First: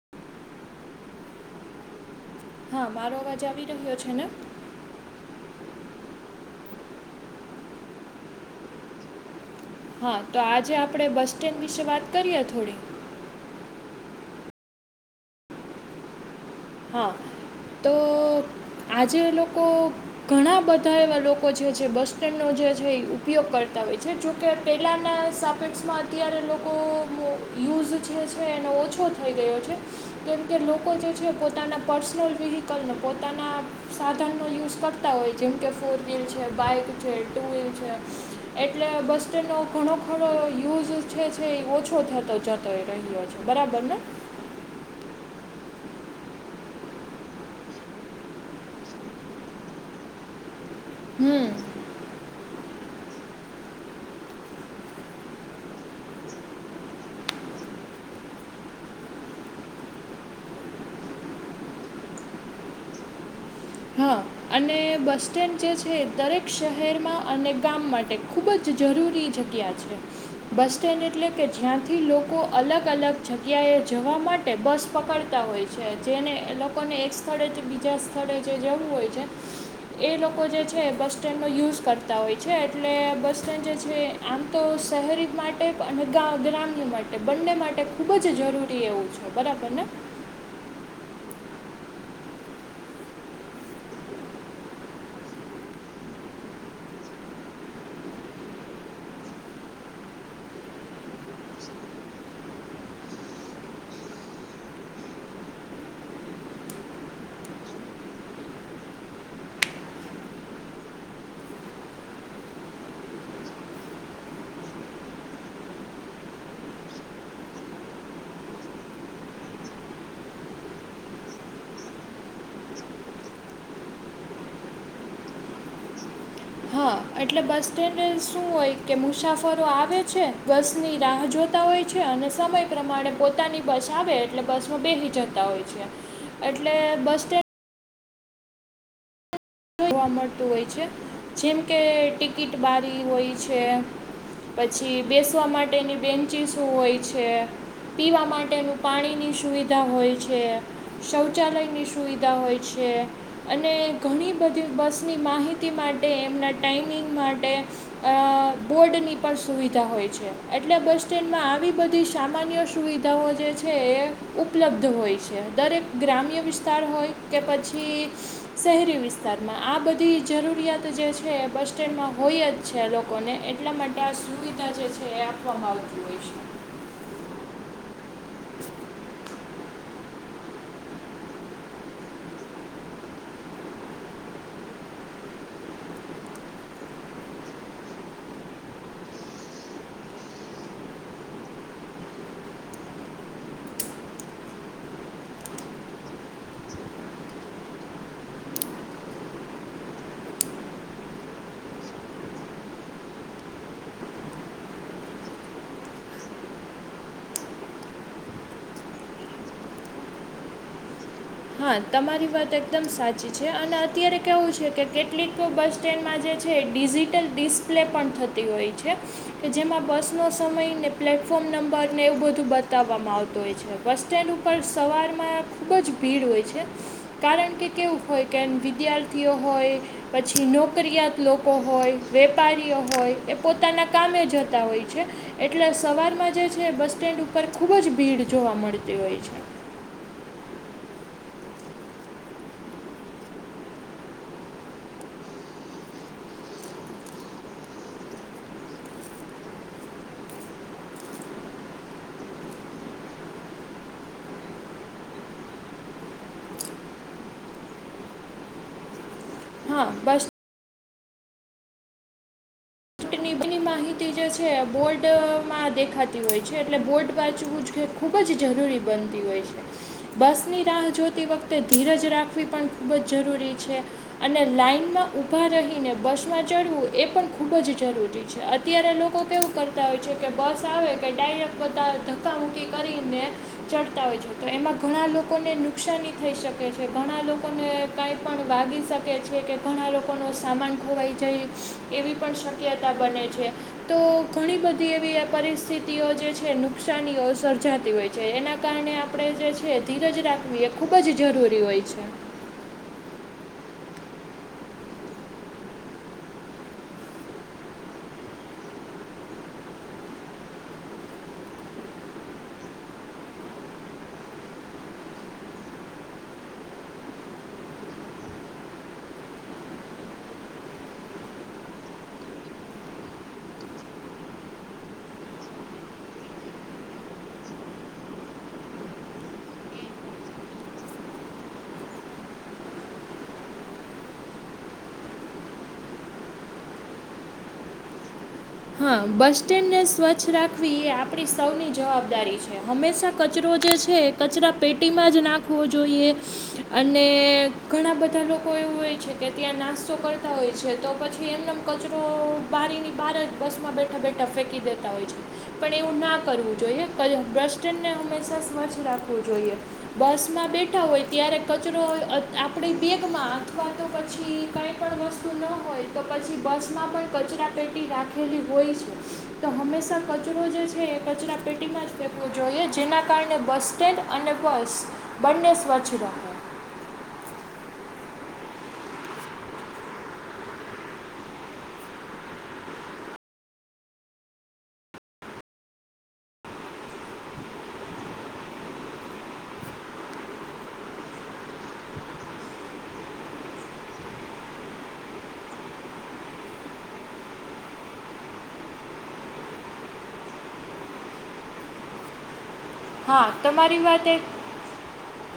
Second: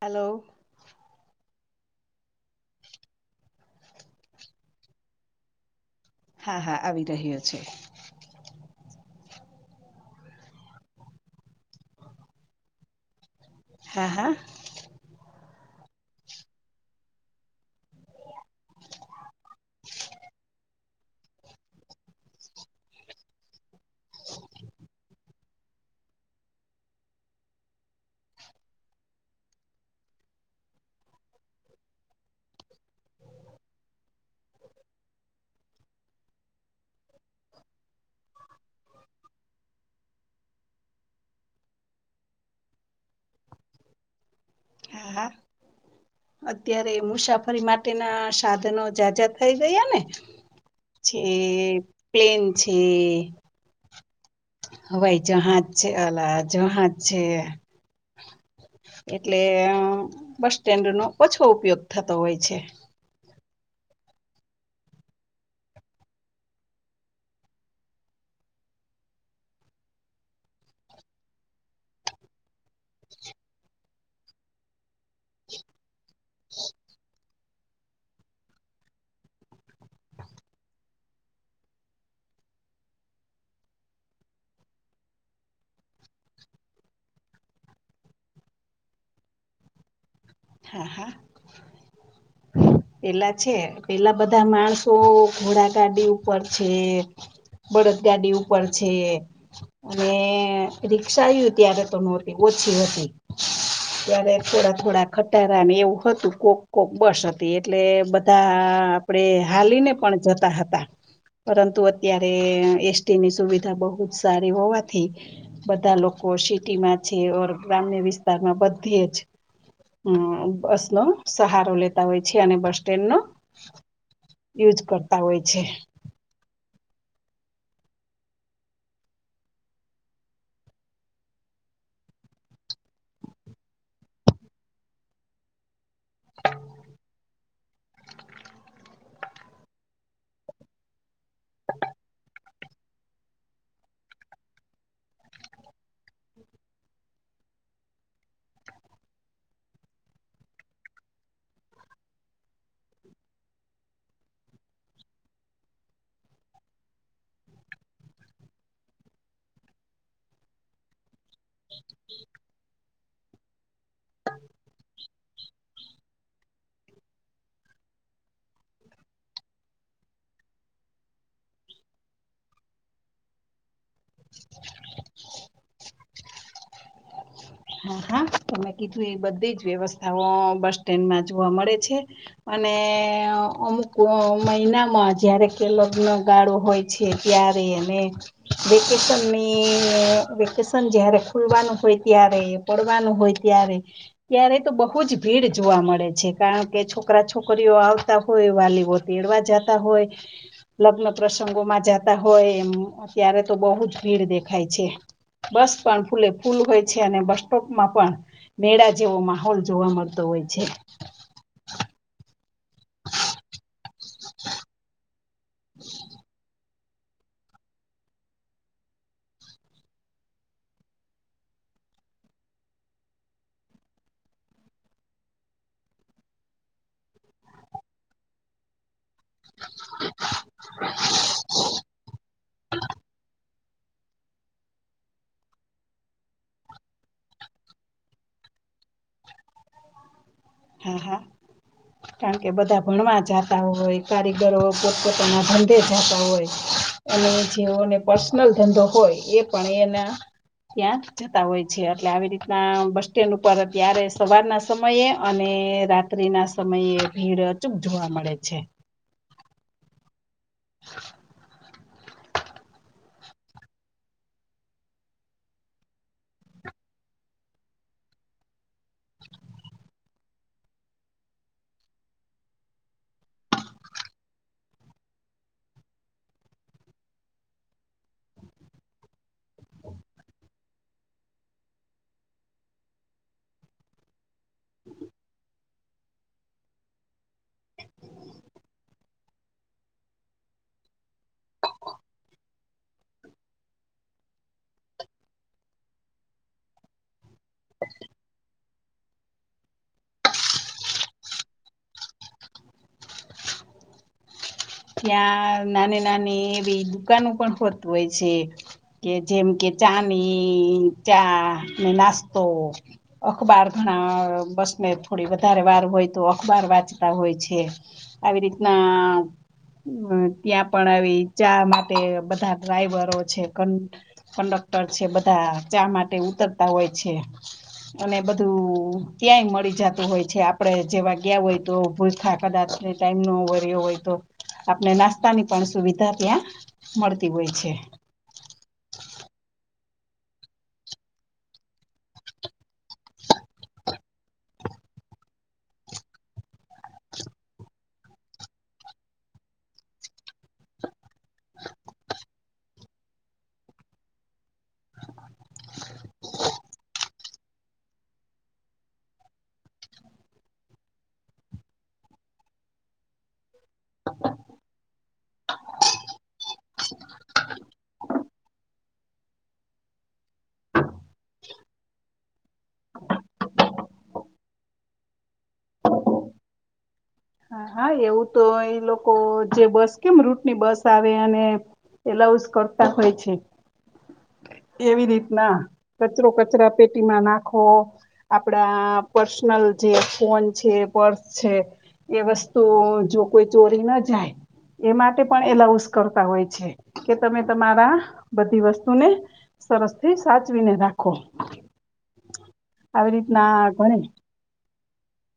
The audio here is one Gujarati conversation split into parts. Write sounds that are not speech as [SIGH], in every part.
હલો હા મારો અવાજ આવી રહ્યો છે ને? હા હા આવી રહ્યો છે. હા તો આજે આપડે બસ સ્ટેન્ડ વિશે વાત કરીએ થોડી હા હા. હા. તો આજે લોકો ઘણા બધા એવા લોકો જે બસ સ્ટેન્ડ નો જ ઉપયોગ કરતા હોય છે જોકે પેલાના સાપેટમાં અત્યારે લોકો યુઝ જે છે એનો ઓછો થઈ ગયો છે કેમકે લોકો જે છે પોતે પોતાના પર્સનલ વ્હીકલને પોતાના સાધનોનો યુઝ કરતા હોય જેમ કે ફોર વ્હીલ છે. બાઇક છે ટુ વ્હીલ છે. એટલે બસ સ્ટેન્ડનો ઘણો ખરો યુઝ છે છે એ ઓછો થતો જતો રહ્યો છે. બરાબરને? [UNINTELLIGIBLE] [INAUDIBLE] હા. અત્યારે મુસાફરી માટેના સાધનો જાજા થઈ ગયા ને છે હમ પ્લેન છે. હવાઈ જહાજ છે, અલા જહાજ છે. એટલે બસ સ્ટેન્ડ નો ઓછો ઉપયોગ થતો હોય છે. હા અને બસ સ્ટેન્ડ જે છે, દરેક શહેરમાં અને ગામ માટે ખૂબ જ જરૂરી. જગ્યા છે, બસ સ્ટેન્ડ એટલે કે જ્યાંથી લોકો અલગ અલગ જગ્યાએ જવામાં માટે બસ પકડતા હોય છે, જેને લોકોને એક સ્થળે બીજા સ્થળે જે જવું હોય. છે [UNINTELLIGIBLE] [INAUDIBLE] એ લોકો જે છે, બસ સ્ટેન્ડનો યુઝ કરતા હોય છે, એટલે બસ સ્ટેન્ડ જે છે, આમ તો શહેરી માટે અને ગ્રામ્ય માટે બંને માટે ખુબ જ જરૂરી એવું છે, બરાબર ને? હા, હા. પેલા છે, પેલા બધા માણસો ઘોડા ગાડી ઉપર છે. બળદગાડી ઉપર છે, અને રિક્ષા આવું ત્યારે તો ન હોતી. ત્યારે થોડા થોડા ખટારાને એવું હતું કોક-કોક બસ હતી. એટલે બધા આપડે હાલીને પણ જતા હતા. પરંતુ અત્યારે એસટી ની સુવિધા બહુ જ સારી હોવાથી બધા લોકો સિટી માં છે, ઓર ગ્રામ્ય વિસ્તારમાં બધી જ હમસમ [INAUDIBLE] સહારો લેવો. હોય છે, અને બસ સ્ટેન્ડ નો યુજ કરતા હોય છે. હા એટલે બસ સ્ટેન્ડ શું હોય કે મુસાફરો આવે છે, બસની રાહ જોતા હોય છે. અને સમય પ્રમાણે પોતાની બસ આવે એટલે બસમાં બેહી જતા હોય છે. એટલે બસ સ્ટેન્ડ જોવા મળતું હોય છે, જેમ કે ટિકિટ બારી હોય છે. પછી બેસવા માટેની બેન્ચીસું હોય છે. પીવા માટેનું પાણીની સુવિધા હોય છે, શૌચાલયની સુવિધા હોય છે. છે, અને ઘણી બધી બસની માહિતી માટે એમના ટાઈમિંગ માટે અ બોર્ડની પણ સુવિધા હોય છે, એટલે બસ સ્ટેન્ડમાં આવી બધી સામાન્ય સુવિ ધાઓ જે છે એ ઉપલબ્ધ હોય છે, દરેક ગ્રામ્ય વિસ્તાર હોય કે પછી શહેરી વિસ્ તારમાં આ બધી જરૂરિયાત જે છે, બસ સ્ટેન્ડમાં હોય જ છે, લોકોને એટલા માટે આ સુવિધા જે છે, એ આપવામાં આવતી હોય છે. હા. હા તમે કીધું એ બધી જ વ્યવસ્થાઓ બસ સ્ટેન્ડમાં જોવા મળે છે, અને અમુક મહિનામાં જયારે કે લગ્ન ગાળો હોય છે, ત્યારે અને વેકેશનની વેકેશન જ્યારે ખુલવાનું હોય ત્યારે પડવાનું હોય ત્યારે ત્યારે તો બહુ જ ભીડ જોવા મળે છે, કારણ કે છોકરા છોકરીઓ આવતા હોય. વાલીઓ તેડવા જતા હોય લગ્ન પ્રસંગોમાં જતા હોય એ અત્યારે તો બહુ જ ભીડ દેખાય છે, બસ પણ ફૂલે ફૂલ હોય છે, અને બસ સ્ટોપમાં પણ મેળા જેવો માહોલ જોવા મળતો હોય છે. હા તમારી વાત એકદમ સાચી છે, અને અત્યારે કેવું છે, કે કેટલીક બસ સ્ટેન્ડમાં જે છે ડિજિટલ ડિસ્પ્લે પણ થતી હોય છે, કે જેમાં બસનો સમય ને પ્લેટફોર્મ નંબર ને એવું બધું બતાવવામાં આવતું હોય છે, બસ સ્ટેન્ડ ઉપર સવાર માં ખુબ જ ભીડ હોય છે, કારણ કે કેવું હોય કે વિદ્યાર્થીઓ હોય પછી નોકરીયાત લોકો હોય વેપારીઓ હોય એ પોતાના કામે જતા હોય છે, એટલે સવારમાં જે છે, બસ સ્ટેન્ડ ઉપર ખૂબ જ ભીડ જો વા મળતી હોય છે. હા હા કારણ કે બધા ભણવા જાતા હોય કારીગરો પોતપોતાના ધંધે જાતા હોય. અને જેઓને પર્સનલ ધંધો હોય એ પણ એના ત્યાં જતા હોય છે એટલે આવી રીતના બસ સ્ટેન્ડ ઉપર અત્યારે સવારના સમયે અને રાત્રિ ના સમયે ભીડ અચૂપ જોવા મળે છે. હા બસ [INAUDIBLE] ની ની માહિતી જે છે બોર્ડમાં દેખાતી હોય છે એટલે બોર્ડ વાંચવું જ ખૂબ જ જરૂરી બનતી હોય છે. બસની રાહ જોતી વખતે ધીરજ રાખવી પણ ખૂબ જ જરૂરી છે અને લાઈનમાં ઉભા રહીને બસ માં ચડવું એ પણ ખૂબ જ જરૂરી છે. અત્યારે લોકો કેવું કરતા હોય છે કે બસ આવે કે ડાયરેક્ટ બધા ધક્ક મુકી કરીને ચડતા હોય છે તો એમાં ઘણા લોકોને નુકસાની થઈ શકે છે ઘણા લોકોને કાંઈ પણ વાત લાગી શકે છે કે ઘણા લોકોનો સામાન ખોવાઈ જાય એવી પણ શક્યતા બને છે. તો ઘણી બધી એવી પરિસ્થિતિઓ જે છે નુકસાનીઓ સર્જાતી હોય છે એના કારણે આપણે જે છે ધીરજ રાખવી એ ખુબ જ જરૂરી હોય છે. [INAUDIBLE] ત્યાં નાની નાની એવી દુકાનો પણ ખોરતું હોય છે કે જેમ કે ચાની ચા ને નાસ્તો અખબાર ઘણા બસ થોડી વધારે વાર હોય તો અખબાર વાંચતા હોય છે આવી રીતના ત્યાં પણ આવી ચા માટે બધા ડ્રાઈવરો છે કંડક ટર છે બધા ચા માટે ઉતરતા હોય છે. અને બધું ક્યાંય મળી જતું હોય છે આપડે જેવા ગયા હોય તો ભૂલખા કદાચ એ ટાઈમ ન વર્યો હોય તો. આપણે નાસ્તાની પણ સુવિધા ત્યાં મળતી હોય છે. હા બસ સ્ટેન્ડ ને સ્વચ્છ રાખવી એ આપણી સૌની જવાબદારી છે હંમેશા કચરો જે છે કચરા પેટીમાં જ નાખવો જોઈએ અને ઘણા બધા લોકો એવું હોય છે કે ત્યાં નાસ્તો કરતા હોય છે તો પછી એમનો કચરો બારી ની બારજ બસમાં બેઠા બેઠા ફેંકી દેતા હોય છે પણ એવું ના કરવું જોઈએ ક બ્રસ સ્ટેન્ડને હંમેશા સ્વચ્છ રાખવું જોઈએ બસમાં બેઠા હોય ત્યારે કચરો હોય આપણી બેગમાં અથવા તો પછી કઈ પણ વસ્તુ ન હોય તો પછી બસ માં પણ ક ચરા પેટી રાખ ખીલી હોય છે તો હંમેશા કચરો જે છે એ કચરા પેટીમાં જ ફેવો જોઈએ જેના કારણે ણે બસ સ્ટેન્ડ અને બસ બંને સ્વચ્છ રહે. [UNINTELLIGIBLE] હ હા એવું તો એ લોકો જે બસ કેમ રૂટની બસ આવે અને એલાઉઝ કરતા હોય છે. એવી રીતના કચરો કચરા પેટીમાં નાખો. આપડા પર્સનલ જે ફોન છે પર્સ છે. એ વસ્તુ જો કોઈ ચોરી ના જાય એ માટે પણ એલાઉશ કરતા હોય છે કે તમે તમારા બધી વસ્તુને સરસ થી સાચવીને રાખો. આવી હા રીતના તમારી ગણે વાત એ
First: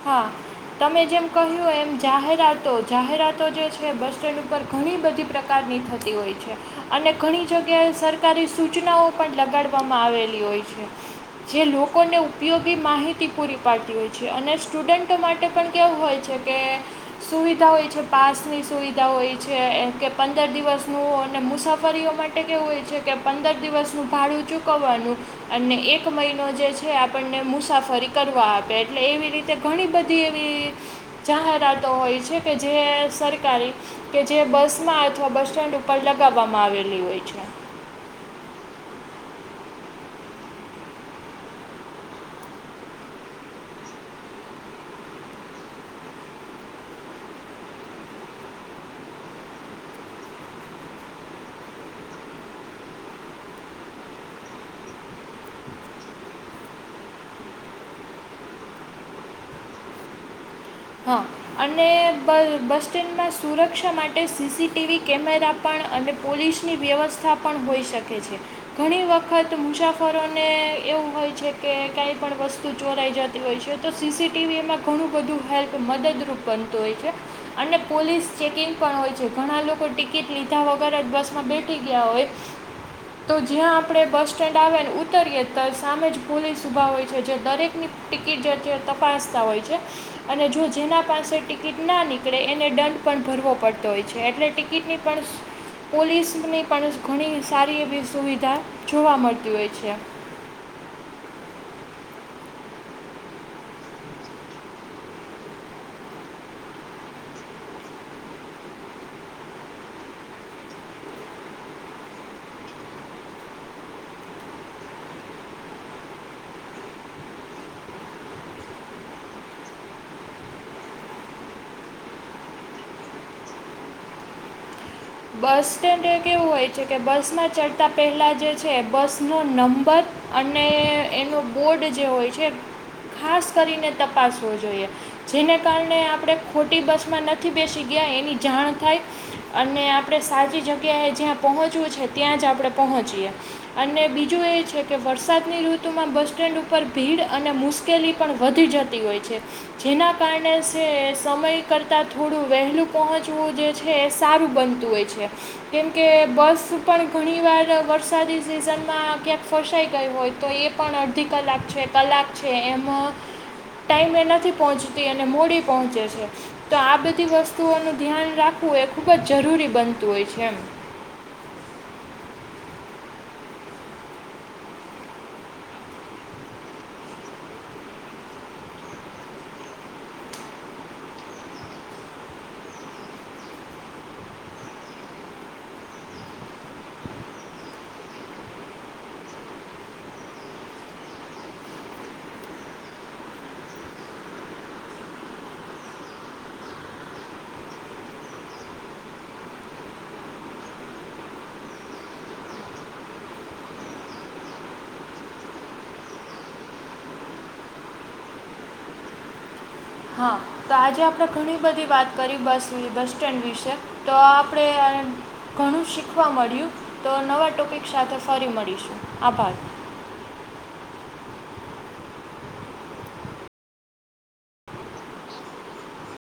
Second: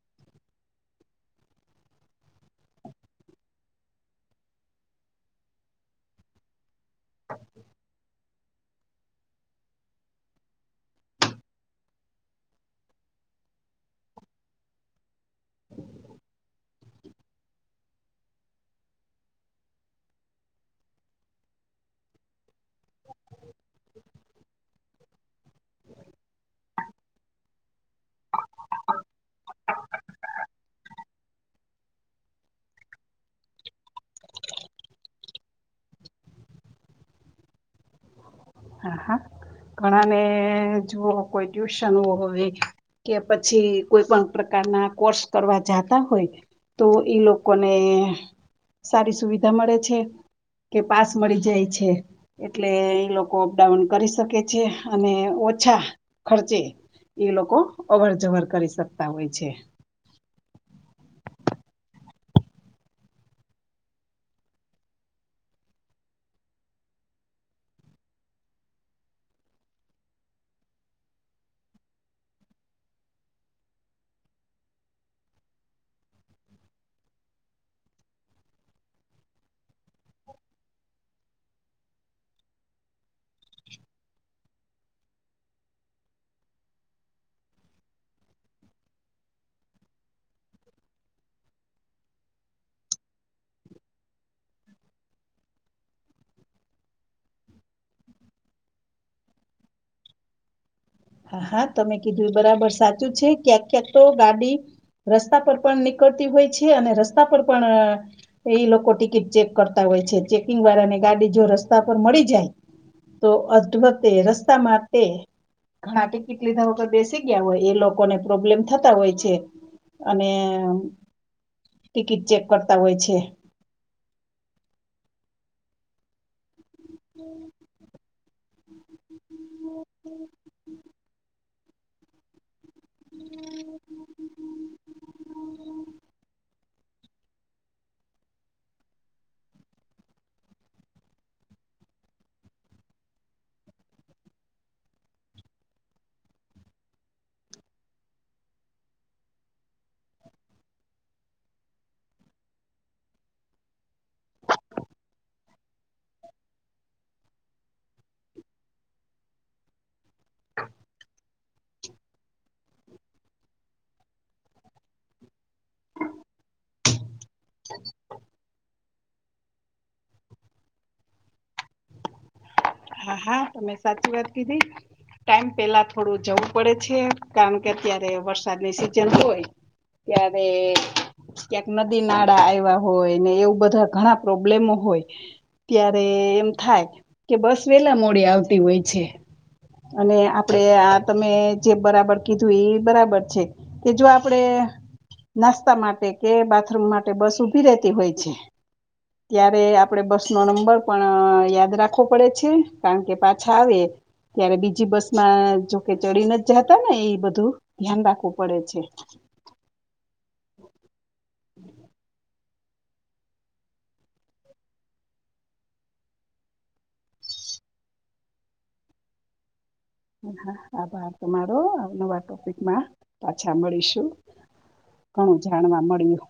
હા. તમે જેમ કહ્યું એમ જાહેરાતો જાહેરાતો જે છે બસ સ્ટેન્ડ ઉપર ઘણી બધી પ્રકાર થતી હોય છે અને ઘણી જગ્યાએ સરકારી સૂચનાઓ પણ લગાડવામાં આવેલી હોય છે. જે લોકોને ઉપયોગી માહિતી પૂરી પાડતી હોય છે અને સ્ટુડન્ટો માટે પણ કેવું હોય છે કે સુવિધા હોય છે પાસની સુવિધા હોય છે કે પંદર દિવસનું અને મુસાફરી તો માટે કેવું હોય છે કે પંદર દિવસનું ભાડું ચૂકવવાનું અને એક મહિનો જે છે અપ પણને મુસાફરી કરવા આપે એટલે એવી રીતે ઘણી બધી એવી જાહેરાતો હોય. કે જે સરકારી કે જે બસમાં અથવા બસ સ્ટેન્ડ ઉપર લગાવવામાં આવેલી હોય. છે. હા હા. ઘણાને જુઓ કોઈ ટ્યુશન હોય કે પછી કોઈ પણ પ્રકાર ના કોર્સ કરવા જતા હોય તો ઈ લોકોને સારી સુવિધા મળે છે કે પાસ મળી જાય છે એટલે એ લોકો અપડાઉન કરી શકે છે અને ઓછા ખર્ચે એ લોકો અવર જવર કરી શકતા હોય છે. હા અને બ બસ સ્ટેન્ડમાં સુરક્ષા માટે C C T V camera પણ અને પોલીસની વ્યવસ્થા પણ હોઈ શકે છે ઘણી વખત મુસાફરોને એવું હોય છે કે કાંઈ પણ વસ્તુ ચોરાઈ જતી હોય છે તો સી સી ટી વીમાં ઘણું બધું હેલ્પ મદદરૂપ બનતું હોય છે. અને પોલીસ ચેકિંગ પણ હોય છે ઘણા લોકો ટિકિટ લીધા વગર બસ માં બેઠી ગયા હોય. તો જ્યાં આપણે બસ સ્ટેન્ડ આવેને ઉતરીએે તો સામે જ પોલીસ ઉઊભા હોય છે જે દરેકની ટિકિટ જે તપાસતા હોય છે. અને જો જેના પાસે ટિકિટ ના નીકળે એને દંડ પણ ભરવો પડતો હોય છે એટલે ટિકિટની પણ પોલીસની પણ ઘણી સારી એવી સુવિધા જોવા મળતી હોય છે. હા હા તમે કીધું એ બરાબર સાચું છે ક્યાંક ક્યાંક તો ગાડી રસ્તા પર પણ નીકળતી હોય છે અને રસ્તા પર પણ એ લોકો ટિકિટ ચેક કરતા હોય છે ચેકિંગ વાળા ની ગાડી જો રસ્તા પર મળી જાય તો અધભતે રસ્તા મા તે હા ટિકિટ લીધા હો તો બેસી ગયા હોય એ લોકોને પ્રોબ્લેમ થતા હોય છે. અને ટિકિટ ચેક કરતા હોય છે. [INAUDIBLE] બસ સ્ટેન્ડે કેવું હોય છે કે બસમાં ચડતા પહેલા જ જે છે બસનો નંબર અને એનો બોર્ડ જે હોય છે ખાસ કરીને તપાસવો જોઈએ. જેને કારણે આપણે ખોટ ટી બસમાં નથી બેસી ગયા એની જાણ થાય અને આપડે સાચી જગ્યાએ જ્યાં પહોંચવું છે ત્યાં જ આપણે પહોંચીએ અને બીજું એ છે કે વરસાદની ઋતુમાં બસ સ્ટેન્ડ ઉપર ભીડ અને મુશ્કેલી પણ વધી જતી હોય છે જેના ના કારણે સે-સમય કરતા થોડું વહેલું પહોંચવું જે છે એ સારું બનતું હોય છે. કેમ કે બસ પણ ઘણીવાર વરસાદી સિઝનમાં ક્યાંક ફસાઈ ગઈ હોય તો એ પણ અડધી કલાક છે કલાક છે એમ ટાઈમે નથી પહોંચતી અને મોડી પહોંચે છે તો આ બધી વસ્તુઓનું ધ્યાન રાખ વું એ ખૂબ જ જરૂરી બનતું હોય છે એમ. હા હા. તમે સાચી વાત કીધી. ટાઈમ પેલા થોડું જવું પડે છે કારણ કે અત્યારે વરસાદની સિઝન હોય ત્યારે ક્યાંક નદી નાળા આવ્યા હોય ને એવું બધા ઘણા પ્રોબ્લેમો હોય ત્યારે એમ થાય કે બસ વેલા મોડી આવતી હોય છે અને આપડે આ તમે જે બરાબર કીધું એ બરાબર છે કે જો આપડે નાસ્તા માટે કે બાથરૂમ માટે બસ ઉભી રે તી હોય છે ત્યારે આપડે બસનો નંબર પણ યાદ રાખવો પડે છે કારણ કે પાછા આવે ત્યારે બીજી બસ માં જોકે ચડી નથ જાતા ને એ બધું ધ્યાન રાખવું પડે છે. [INAUDIBLE] હા, તો આજે આપડે ઘણી બધી વાત કરી બસ જોએ બસ સ્ટેન્ડ વિશે. તો આપણે ઘણું શીખવા મળ્યું તો નવા ટો પીક સાથે ફરી મળીશું, આભાર. હા, આભાર તમારો. નવા ટોપિકમાં પાછા મળીશું. ઘણું જાણવા મળ્યું.